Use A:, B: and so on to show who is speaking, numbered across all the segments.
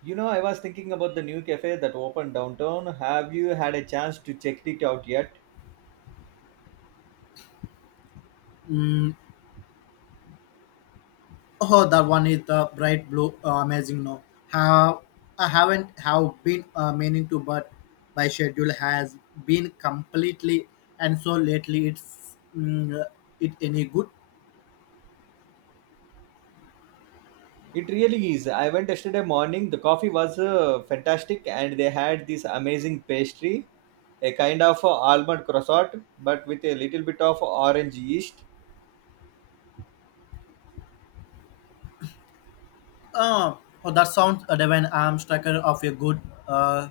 A: You know, I was thinking about the new cafe that opened downtown. Have you had a chance to check it out yet?
B: Mm, oh, that one is the bright blue, amazing. No, have I haven't have been meaning to, but my schedule has been completely and so lately it's it any good.
A: It really is. I went yesterday morning. The coffee was fantastic, and they had this amazing pastry, a kind of almond croissant, but with a little bit of orange yeast.
B: Uh, oh, that sounds divine. I'm striker of a good uh,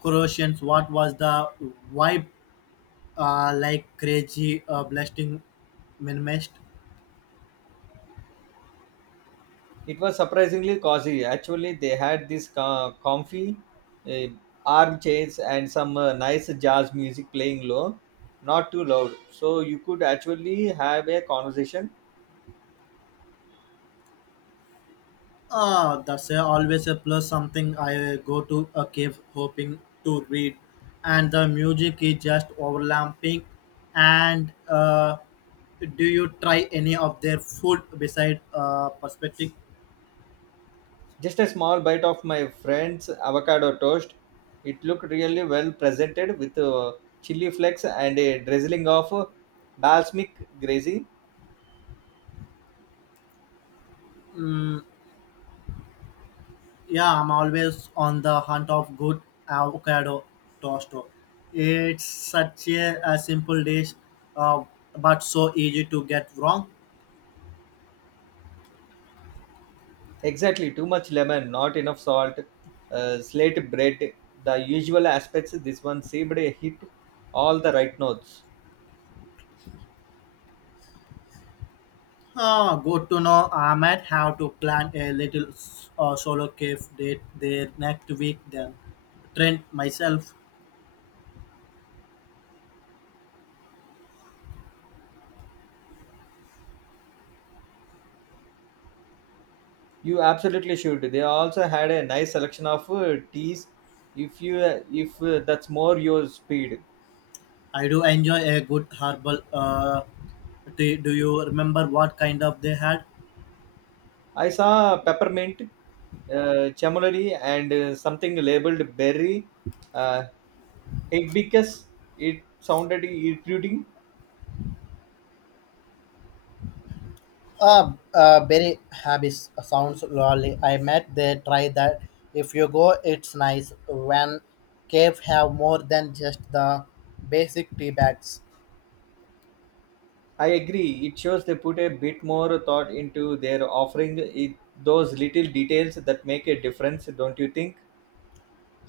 B: Croatians. What was the vibe like? Crazy blasting minimalist.
A: It was surprisingly cozy. Actually, they had this comfy uh, armchairs and some nice jazz music playing low, not too loud, so you could actually have a conversation.
B: Ah, that's always a plus. Something I go to a cave hoping to read, and the music is just overlapping. And do you try any of their food beside perspective?
A: Just a small bite of my friend's avocado toast. It looked really well presented with chili flakes and a drizzling of balsamic gravy.
B: Mm, yeah, I'm always on the hunt of good avocado toast. It's such a simple dish, uh, but so easy to get wrong.
A: Exactly, too much lemon, not enough salt, slate bread, the usual aspects. This one seemed a hit all the right notes.
B: Ah, good to know. I might have to plan a little solo cave date there next week then. Trent myself.
A: You absolutely should. They also had a nice selection of teas if you if that's more your speed.
B: I do enjoy a good herbal tea. Do you remember what kind of they had?
A: I saw peppermint, chamomile, and something labeled berry uh, hibiscus. It sounded intriguing.
B: Berry habits sounds lovely. I met they try that. If you go, it's nice. When cave have more than just the basic tea bags.
A: I agree. It shows they put a bit more thought into their offering. Those little details that make a difference, don't you think?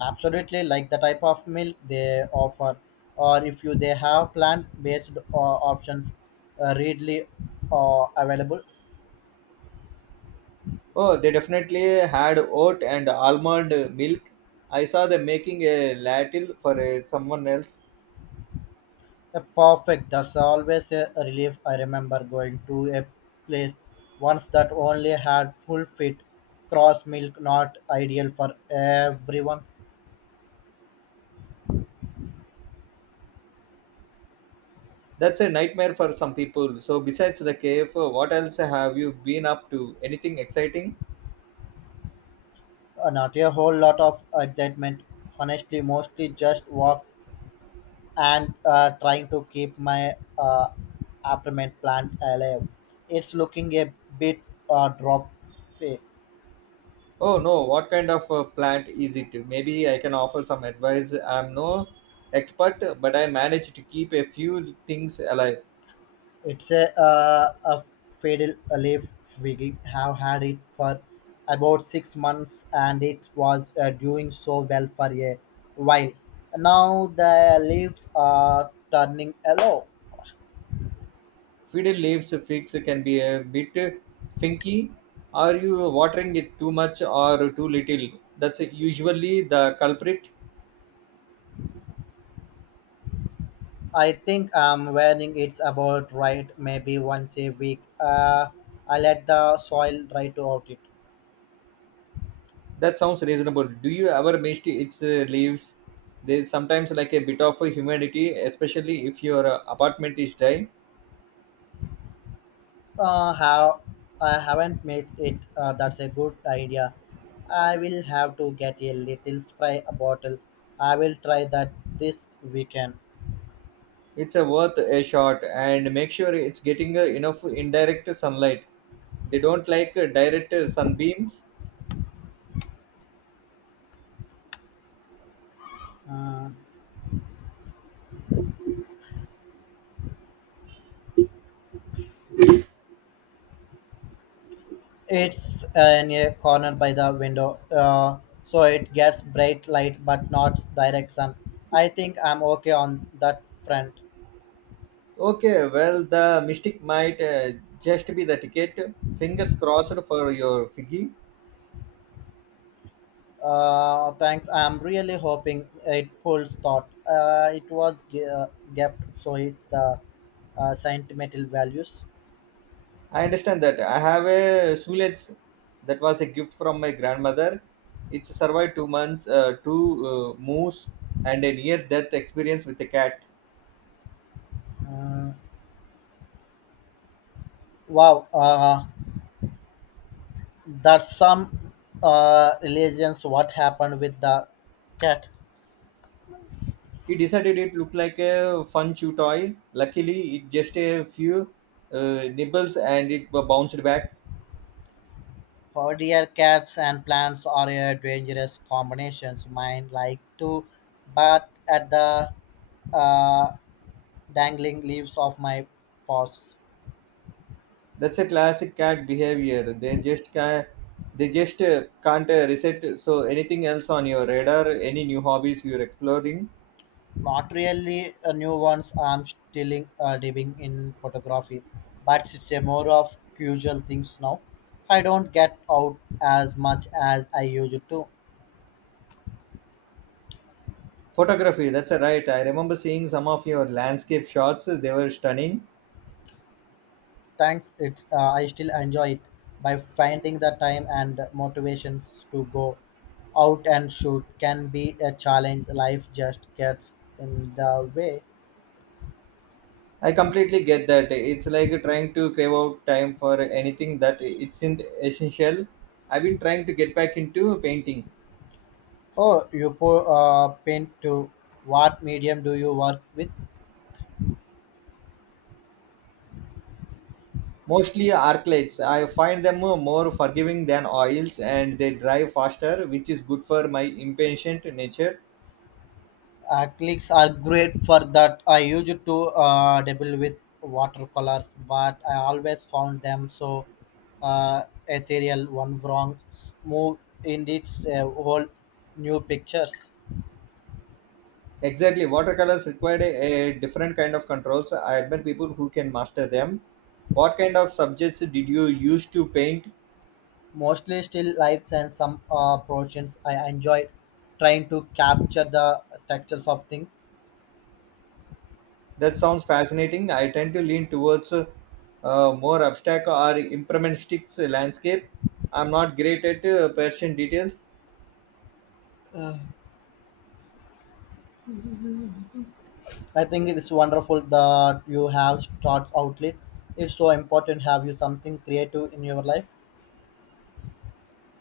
B: Absolutely, like the type of milk they offer, or if you they have plant-based options readily available.
A: Oh, they definitely had oat and almond milk. I saw them making a latte for someone else.
B: Perfect. That's always a relief. I remember going to a place once that only had full fit cross milk, not ideal for everyone.
A: That's a nightmare for some people. So, besides the cave, what else have you been up to? Anything exciting?
B: Not a whole lot of excitement. Honestly, mostly just walk and trying to keep my uh, apartment plant alive. It's looking a bit drop. eh,
A: Oh no, what kind of plant is it? Maybe I can offer some advice. I'm no expert, but I managed to keep a few things alive.
B: It's a fatal leaf we have had it for about 6 months, and it was doing so well for a while. Now the leaves are turning yellow.
A: Fiddle leaves figs can be a bit finky. Are you watering it too much or too little? That's usually the culprit.
B: I think I'm wearing it's about right maybe once a week. I let the soil dry to out it.
A: That sounds reasonable. Do you ever mist its leaves? There's sometimes like a bit of humidity, especially if your apartment is dry.
B: Have I haven't made it. That's a good idea. I will have to get a little spray bottle. I will try that this weekend.
A: It's a worth a shot and make sure it's getting enough indirect sunlight. They don't like direct sunbeams.
B: Uh, it's in a corner by the window, so it gets bright light but not direct sun. I think I'm okay on that front.
A: Okay, well, the mystic might just be the ticket. Fingers crossed for your figgy.
B: Thanks. I'm really hoping it pulls thought. It was gapped, so it's the sentimental values.
A: I understand that. I have a sulet that was a gift from my grandmother. It's survived 2 months, two moves, and a near death experience with a cat.
B: Wow, that's some religions. What happened with the cat?
A: He decided it looked like a fun chew toy. Luckily, it just a few nibbles and it bounced back.
B: Oh dear, cats and plants are a dangerous combinations. Mine like to bat at the uh, dangling leaves of my paws.
A: That's a classic cat behavior. They just can't reset. So anything else on your radar? Any new hobbies you're exploring?
B: Not really a new ones. I'm still diving in photography, but it's a more of usual things now. I don't get out as much as I used to.
A: Photography. That's a right. I remember seeing some of your landscape shots. They were stunning.
B: Thanks, it I still enjoy it by finding the time and motivations to go out and shoot can be a challenge. Life just gets in the way.
A: I completely get that. It's like trying to crave out time for anything that isn't essential. I've been trying to get back into painting.
B: Oh, you paint to what medium do you work with?
A: Mostly arclights. I find them more forgiving than oils and they dry faster, which is good for my impatient nature.
B: Acrylics are great for that. I used to dabble with watercolors, but I always found them so ethereal. One wrong move indicates a whole new pictures.
A: Exactly. Watercolors require a different kind of controls. I admire people who can master them. What kind of subjects did you use to paint?
B: Mostly still lifes and some portions. I enjoy trying to capture the textures of things.
A: That sounds fascinating. I tend to lean towards more abstract or impressionistic landscape. I'm not great at Persian details.
B: I think it is wonderful that you have thought outlet. It's so important have you something creative in your life.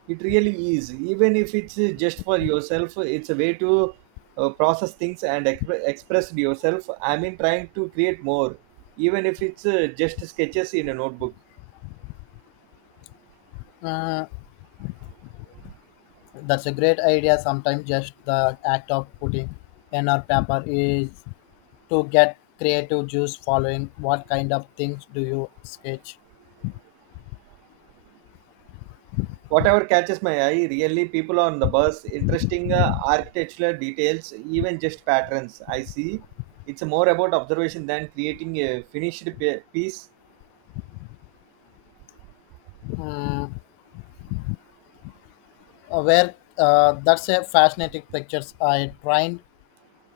A: It really is. Even if it's just for yourself, it's a way to process things and express yourself. I mean, trying to create more, even if it's just sketches in a notebook.
B: uh, that's a great idea. Sometimes just the act of putting pen or paper is to get creative juice following. What kind of things do you sketch?
A: Whatever catches my eye, really, people on the bus, interesting architectural details, even just patterns. I see. It's more about observation than creating a finished piece.
B: Mm, where That's a fascinating pictures. I tried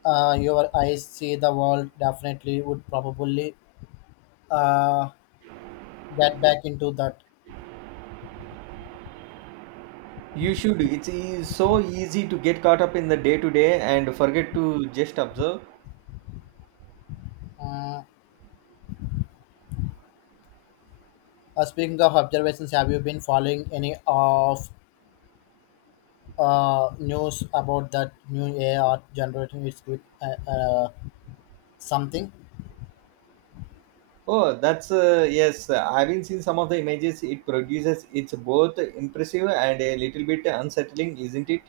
B: your eyes see the world definitely would probably uh, get back into that.
A: You should. It's so easy to get caught up in the day to day and forget to just observe.
B: Uh, Speaking of observations, have you been following any of news about that new AI art generating its quick something?
A: Oh, that's yes. Having seen some of the images it produces, it's both impressive and a little bit unsettling, isn't it?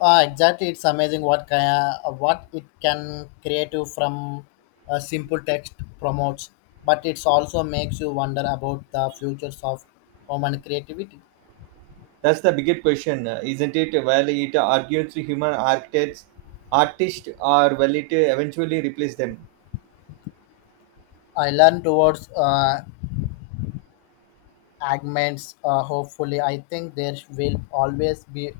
B: Exactly, it's amazing what it can create you from a simple text promotes, but it also makes you wonder about the futures of human creativity.
A: That's the bigger question, isn't it? Well, it argues to human architects, artists, or will it eventually replace them?
B: I learned towards augments hopefully. I think there will always be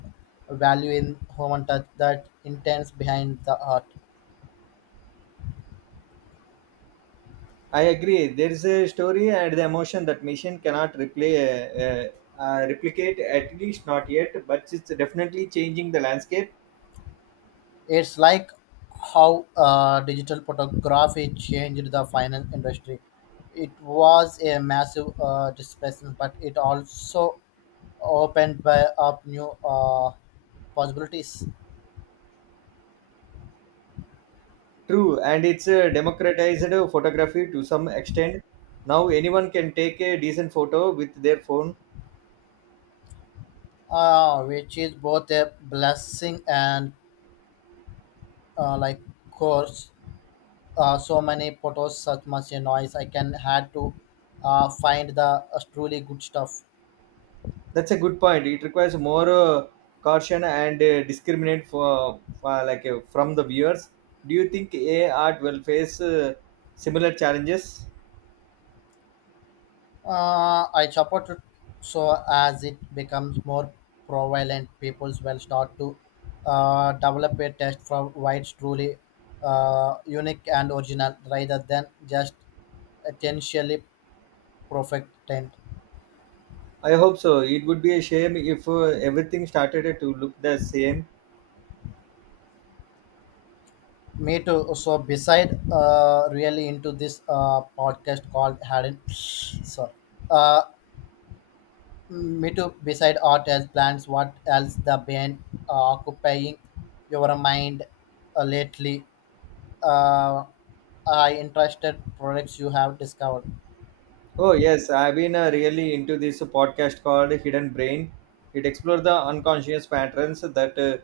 B: value in human touch that intends behind the art.
A: I agree. There is a story and the emotion that machine cannot replicate, at least not yet. But it's definitely changing the landscape.
B: It's like how digital photography changed the finance industry. It was a massive displacement, but it also opened by up new possibilities.
A: True, and it's democratized photography to some extent. Now anyone can take a decent photo with their phone.
B: Which is both a blessing and like curse. So many photos, such much a noise. I can had to find the truly good stuff.
A: That's a good point. It requires more caution and discriminate for from the viewers. Do you think AI art will face similar challenges?
B: I support it so as it becomes more prevalent, people will start to develop a taste for what's truly unique and original rather than just essentially perfect tent.
A: I hope so. It would be a shame if everything started to look the same.
B: Me too. So beside really into this podcast called Hadden. Uh, Me too. Beside art as plants, what else the been occupying your mind lately? Uh, I interested products you have discovered.
A: Oh yes, I've been really into this podcast called Hidden Brain. It explores the unconscious patterns that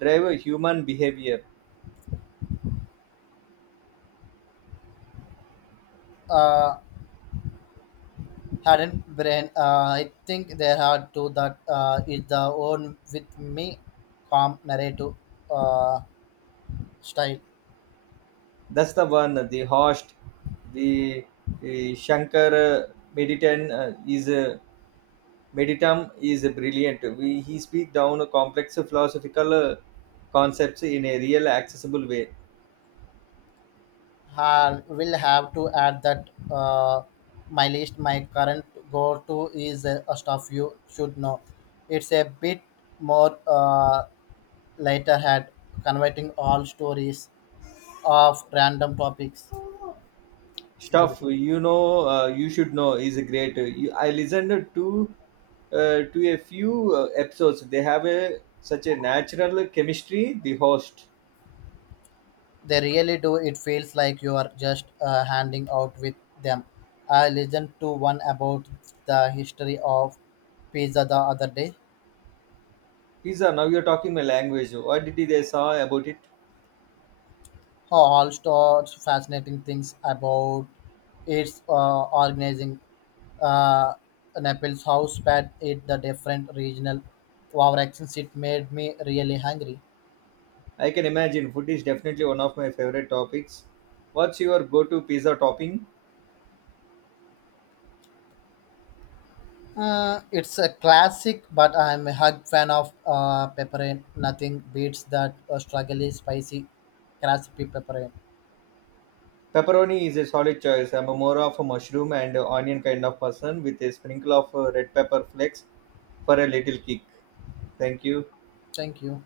A: drive human behavior.
B: Uh, Hadn't brain. I think there are two that is the own with me calm narrative uh, style.
A: That's the one. The host, the Shankar Meditan is Meditam is brilliant. He speaks down complex philosophical concepts in a real accessible way.
B: I will have to add that my list, my current go to is a stuff you should know. It's a bit more later had converting all stories of random topics.
A: Stuff you should know is a great I listened to a few episodes. They have a such a natural chemistry, the host.
B: They really do. It feels like you are just handing out with them. I listened to one about the history of pizza the other day.
A: Pizza, now you're talking my language. What did they saw about it?
B: Huh, all sorts fascinating things about its organizing. Uh, Naples, house, bad it the different regional wow accents. It made me really hungry.
A: I can imagine. Food is definitely one of my favorite topics. What's your go-to pizza topping?
B: It's a classic, but I'm a hug fan of pepper. Nothing beats that struggly, spicy, crispy pepper.
A: Pepperoni is a solid choice. I'm a more of a mushroom and onion kind of person with a sprinkle of red pepper flakes for a little kick. Thank you.
B: Thank you.